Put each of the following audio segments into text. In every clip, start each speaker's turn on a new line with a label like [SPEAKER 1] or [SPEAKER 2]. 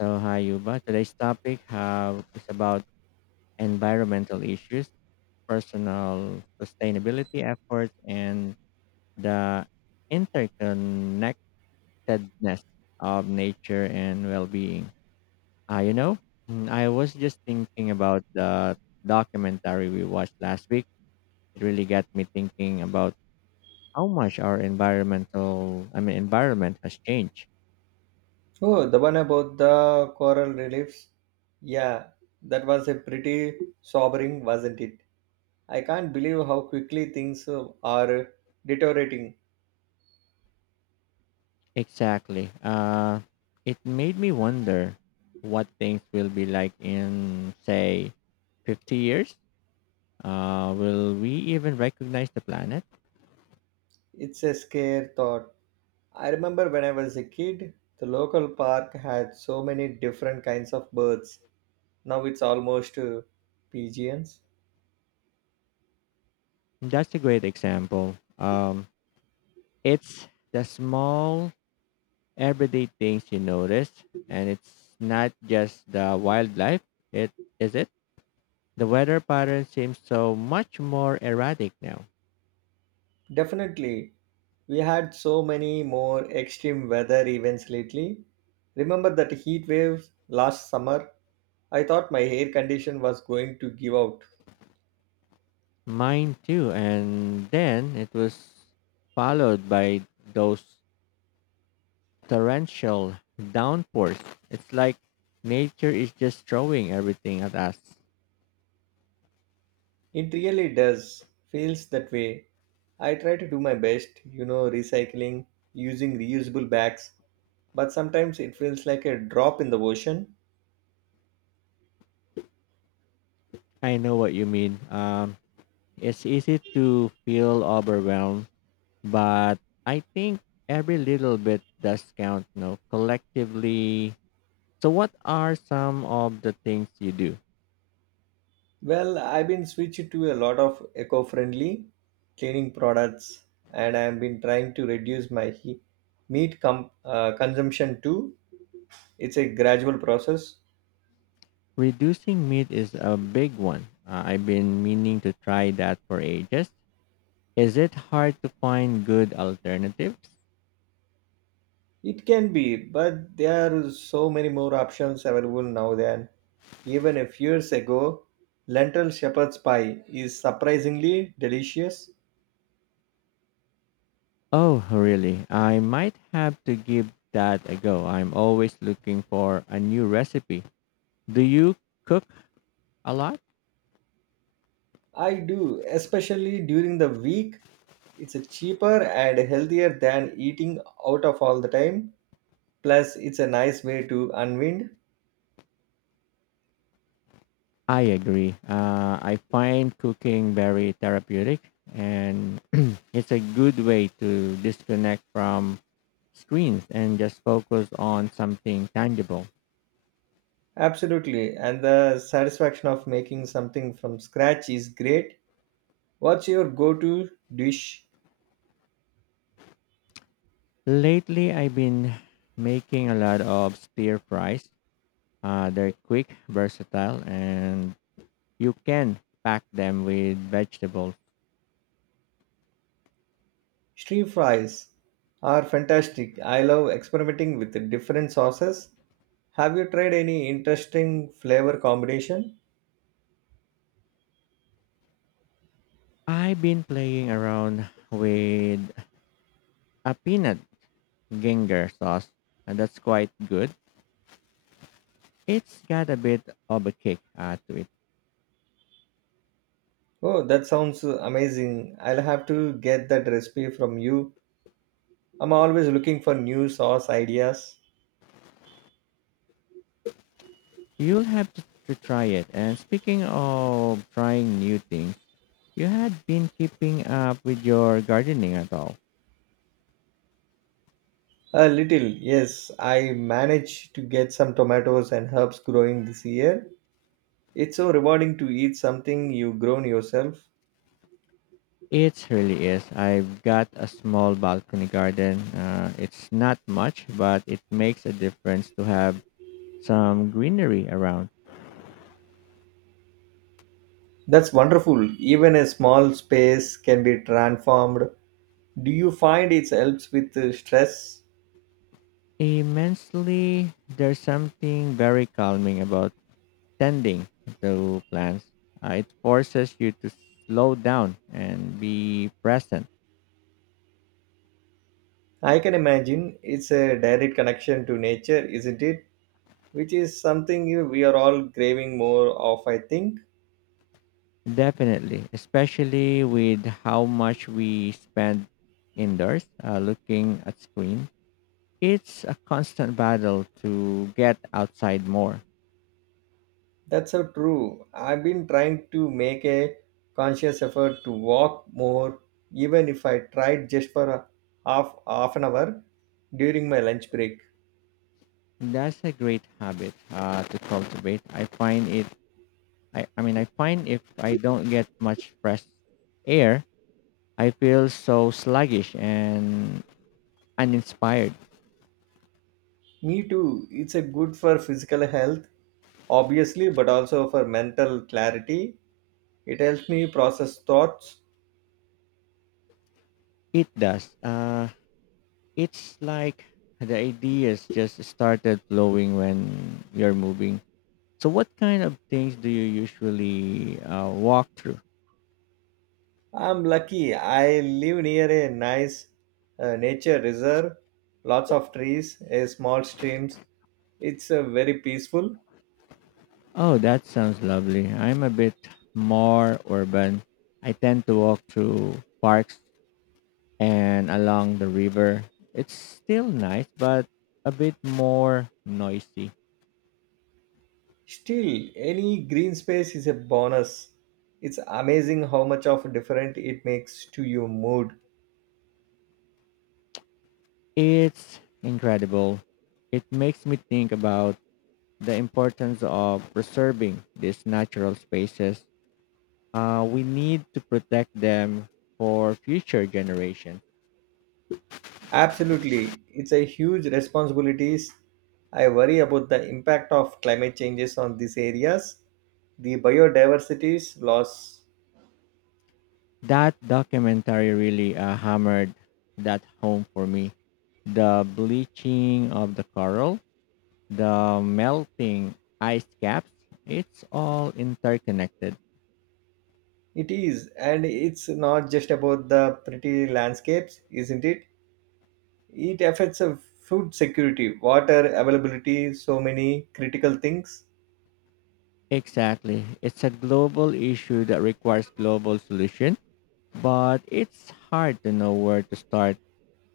[SPEAKER 1] So, hi, Yuba. Today's topic have, is about environmental issues, personal sustainability efforts, and the interconnectedness of nature and well being. Uh, you know, I was just thinking about the documentary we watched last week. It really got me thinking about how much our I mean, environment has changed.
[SPEAKER 2] Oh, the one about the coral reliefs. Yeah, that was a pretty sobering, wasn't it? I can't believe how quickly things are deteriorating.
[SPEAKER 1] Exactly. It made me wonder what things will be like in, say, 50 years. Will we even recognize the planet?
[SPEAKER 2] It's a scare thought. I remember when I was a kid, the local park had so many different kinds of birds. Now it's almost pigeons.
[SPEAKER 1] That's a great example. It's the small, everyday things you notice, and it's not just the wildlife. It is it. The weather pattern seems so much more erratic now.
[SPEAKER 2] Definitely. We had so many more extreme weather events lately. Remember that heat wave last summer? I thought my hair condition was going to give out.
[SPEAKER 1] Mine too, and then it was followed by those torrential downpours. It's like nature is just throwing everything at us.
[SPEAKER 2] It really does. Feels that way. I try to do my best, you know, recycling, using reusable bags, but sometimes it feels like a drop in the ocean.
[SPEAKER 1] I know what you mean. It's easy to feel overwhelmed, but I think every little bit does count, you know, collectively. So, what are some of the things you do?
[SPEAKER 2] Well, I've been switched to a lot of eco-friendly cleaning products, and I've been trying to reduce my meat consumption too. It's a gradual process.
[SPEAKER 1] Reducing meat is a big one. I've been meaning to try that for ages. Is it hard to find good alternatives?
[SPEAKER 2] It can be, but there are so many more options available now than even a few years ago. Lentil shepherd's pie is surprisingly delicious.
[SPEAKER 1] Oh, really? I might have to give that a go. I'm always looking for a new recipe. Do you cook a lot?
[SPEAKER 2] I do, especially during the week. It's a cheaper and healthier than eating out of all the time, plus it's a nice way to unwind.
[SPEAKER 1] I agree. I find cooking very therapeutic and it's a good way to disconnect from screens and just focus on something tangible.
[SPEAKER 2] Absolutely, and the satisfaction of making something from scratch is great. What's your go-to dish?
[SPEAKER 1] Lately, I've been making a lot of stir fries. They're quick, versatile, and you can pack them with vegetables.
[SPEAKER 2] Street fries are fantastic. I love experimenting with the different sauces. Have you tried any interesting flavor combination?
[SPEAKER 1] I've been playing around with a peanut ginger sauce, and that's quite good. It's got a bit of a kick to it.
[SPEAKER 2] Oh, that sounds amazing. I'll have to get that recipe from you. I'm always looking for new sauce ideas.
[SPEAKER 1] You'll have to try it. And speaking of trying new things, you had been keeping up with your gardening at all.
[SPEAKER 2] A little, yes. I managed to get some tomatoes and herbs growing this year. It's so rewarding to eat something you've grown yourself.
[SPEAKER 1] It really is. I've got a small balcony garden. It's not much, but it makes a difference to have some greenery around.
[SPEAKER 2] That's wonderful. Even a small space can be transformed. Do you find it helps with stress?
[SPEAKER 1] Immensely, there's something very calming about tending to plants. It forces you to slow down and be present.
[SPEAKER 2] I can imagine it's a direct connection to nature, isn't it? Which is something we are all craving more of, I think.
[SPEAKER 1] Definitely, especially with how much we spend indoors looking at screen. It's a constant battle to get outside more.
[SPEAKER 2] That's so true. I've been trying to make a conscious effort to walk more, even if I tried just for a half an hour during my lunch break.
[SPEAKER 1] That's a great habit to cultivate. I find if I don't get much fresh air, I feel so sluggish and uninspired.
[SPEAKER 2] Me too. It's a good for physical health, obviously, but also for mental clarity. It helps me process thoughts.
[SPEAKER 1] It does. It's like the ideas just started flowing when you're moving. So, what kind of things do you usually walk through?
[SPEAKER 2] I'm lucky. I live near a nice nature reserve, lots of trees, a small streams. It's very peaceful.
[SPEAKER 1] Oh, that sounds lovely. I'm a bit more urban. I tend to walk through parks and along the river. It's still nice, but a bit more noisy.
[SPEAKER 2] Still, any green space is a bonus. It's amazing how much of a different it makes to your mood.
[SPEAKER 1] It's incredible. It makes me think about the importance of preserving these natural spaces. We need to protect them for future generations.
[SPEAKER 2] Absolutely, it's a huge responsibilities. I worry about the impact of climate changes on these areas, the biodiversity's loss.
[SPEAKER 1] That documentary really hammered that home for me. The bleaching of the coral, the melting ice caps, it's all interconnected.
[SPEAKER 2] It is, and it's not just about the pretty landscapes, isn't it? It affects food security, water availability, so many critical things.
[SPEAKER 1] Exactly. It's a global issue that requires global solutions, but it's hard to know where to start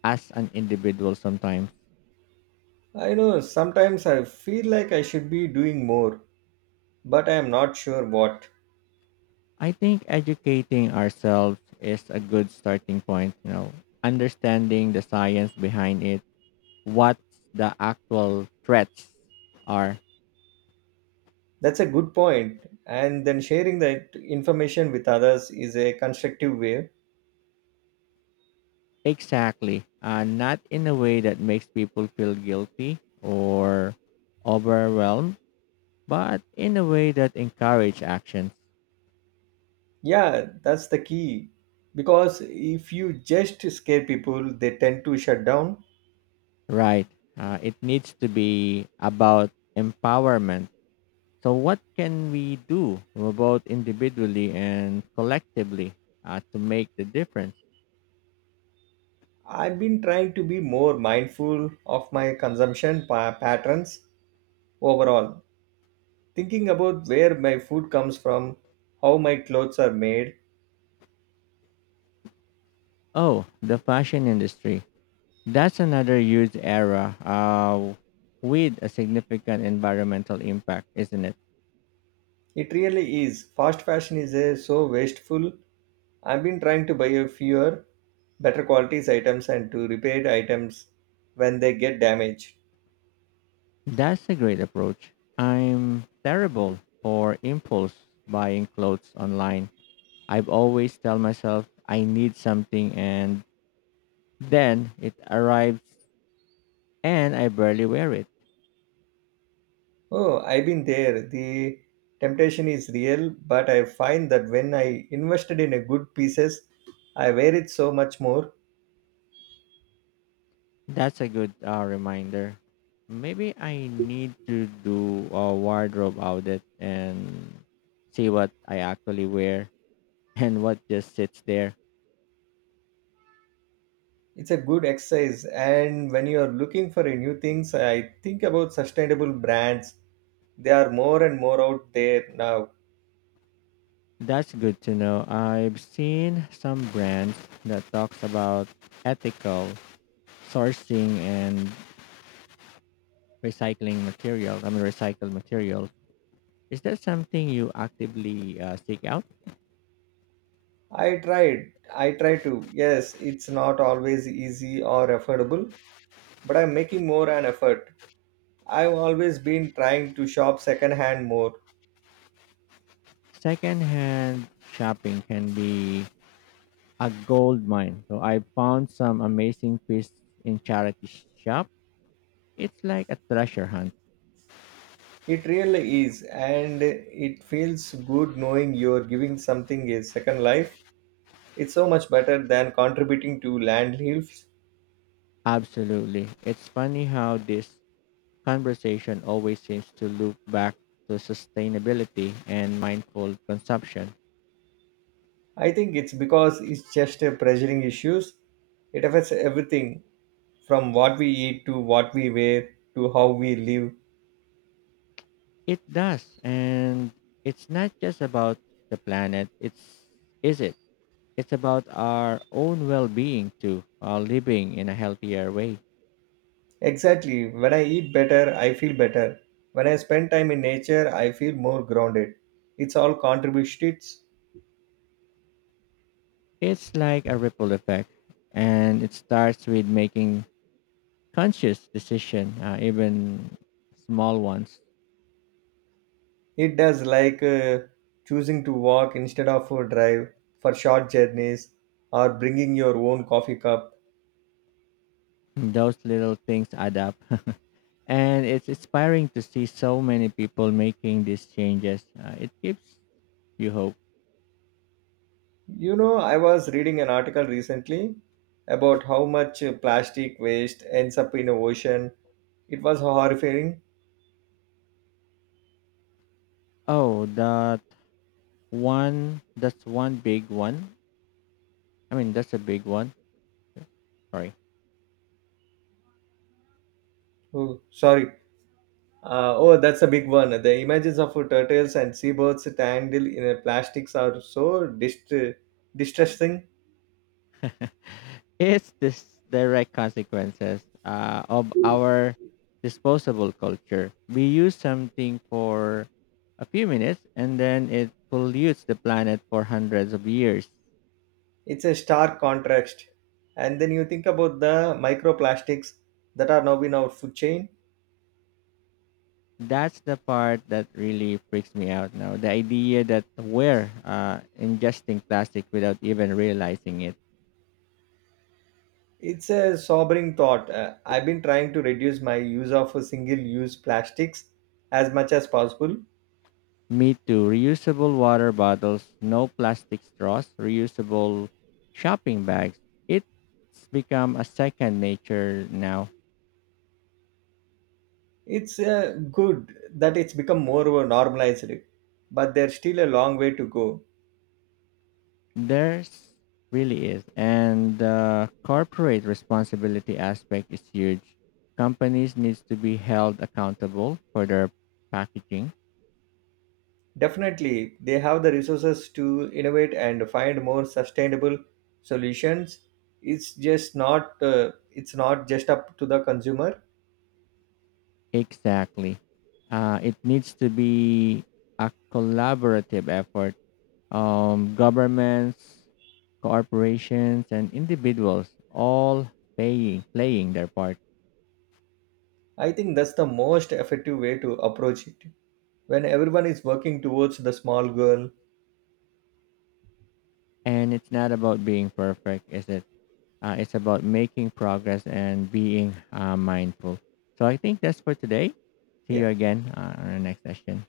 [SPEAKER 1] as an individual sometimes.
[SPEAKER 2] I know sometimes I feel like I should be doing more, but I am not sure what.
[SPEAKER 1] I think educating ourselves is a good starting point, you know, understanding the science behind it, what the actual threats are.
[SPEAKER 2] That's a good point. And then sharing that information with others is a constructive way.
[SPEAKER 1] Exactly, and not in a way that makes people feel guilty or overwhelmed, but in a way that encourage actions.
[SPEAKER 2] Yeah, that's the key. Because if you just scare people, they tend to shut down.
[SPEAKER 1] Right. It needs to be about empowerment. So, what can we do both individually and collectively to make the difference?
[SPEAKER 2] I've been trying to be more mindful of my consumption patterns overall, thinking about where my food comes from, how my clothes are made.
[SPEAKER 1] Oh, the fashion industry. That's another huge era with a significant environmental impact, isn't it?
[SPEAKER 2] It really is. Fast fashion is so wasteful. I've been trying to buy a fewer, better qualities items and to repair items when they get damaged.
[SPEAKER 1] That's a great approach. I'm terrible for impulse buying clothes online. I've always tell myself I need something and then it arrives and I barely wear it.
[SPEAKER 2] Oh, I've been there. The temptation is real, but I find that when I invested in a good pieces, I wear it so much more.
[SPEAKER 1] That's a good reminder. Maybe I need to do a wardrobe audit and see what I actually wear and what just sits there.
[SPEAKER 2] It's a good exercise, and when you are looking for a new things, I think about sustainable brands. They are more and more out there now.
[SPEAKER 1] That's good to know. I've seen some brands that talks about ethical sourcing and recycling material. I mean, recycled material. Is that something you actively seek out?
[SPEAKER 2] I tried. I try to. Yes, it's not always easy or affordable, but I'm making more an effort. I've always been trying to shop secondhand more.
[SPEAKER 1] Secondhand shopping can be a gold mine. So I found some amazing pieces in charity shop. It's like a treasure hunt.
[SPEAKER 2] It really is, and it feels good knowing you're giving something a second life. It's so much better than contributing to landfills.
[SPEAKER 1] Absolutely. It's funny how this conversation always seems to loop back to sustainability and mindful consumption.
[SPEAKER 2] I think it's because it's just a pressuring issues. It affects everything from what we eat to what we wear to how we live.
[SPEAKER 1] It does. And it's not just about the planet. It's is it? It's about our own well-being too, while living in a healthier way.
[SPEAKER 2] Exactly. When I eat better, I feel better. When I spend time in nature, I feel more grounded. It's all contributes.
[SPEAKER 1] It's like a ripple effect and it starts with making conscious decision, even small ones.
[SPEAKER 2] It does, like choosing to walk instead of a drive for short journeys or bringing your own coffee cup.
[SPEAKER 1] Those little things add up. And it's inspiring to see so many people making these changes. It gives you hope.
[SPEAKER 2] You know, I was reading an article recently about how much plastic waste ends up in the ocean. It was horrifying.
[SPEAKER 1] Oh, that one, that's one big one. I mean, that's a big one. Sorry.
[SPEAKER 2] Oh, sorry. Oh, that's a big one. The images of turtles and seabirds tangled in a plastics are so distressing.
[SPEAKER 1] It's this direct consequences of our disposable culture. We use something for a few minutes and then it pollutes the planet for hundreds of years.
[SPEAKER 2] It's a stark contrast. And then you think about the microplastics that are now in our food chain.
[SPEAKER 1] That's the part that really freaks me out now. The idea that we're ingesting plastic without even realizing it.
[SPEAKER 2] It's a sobering thought. I've been trying to reduce my use of single-use plastics as much as possible.
[SPEAKER 1] Me too. Reusable water bottles, no plastic straws, reusable shopping bags. It's become a second nature now.
[SPEAKER 2] It's good that it's become more normalized, but there's still a long way to go.
[SPEAKER 1] There's really is. And the corporate responsibility aspect is huge. Companies needs to be held accountable for their packaging.
[SPEAKER 2] Definitely, they have the resources to innovate and find more sustainable solutions. It's just not it's not just up to the consumer.
[SPEAKER 1] Exactly. It needs to be a collaborative effort, governments, corporations, and individuals all playing their part.
[SPEAKER 2] I think that's the most effective way to approach it when everyone is working towards the small goal.
[SPEAKER 1] And it's not about being perfect, is it? It's about making progress and being mindful. So I think that's for today. See
[SPEAKER 2] Yeah.
[SPEAKER 1] you again on our next session.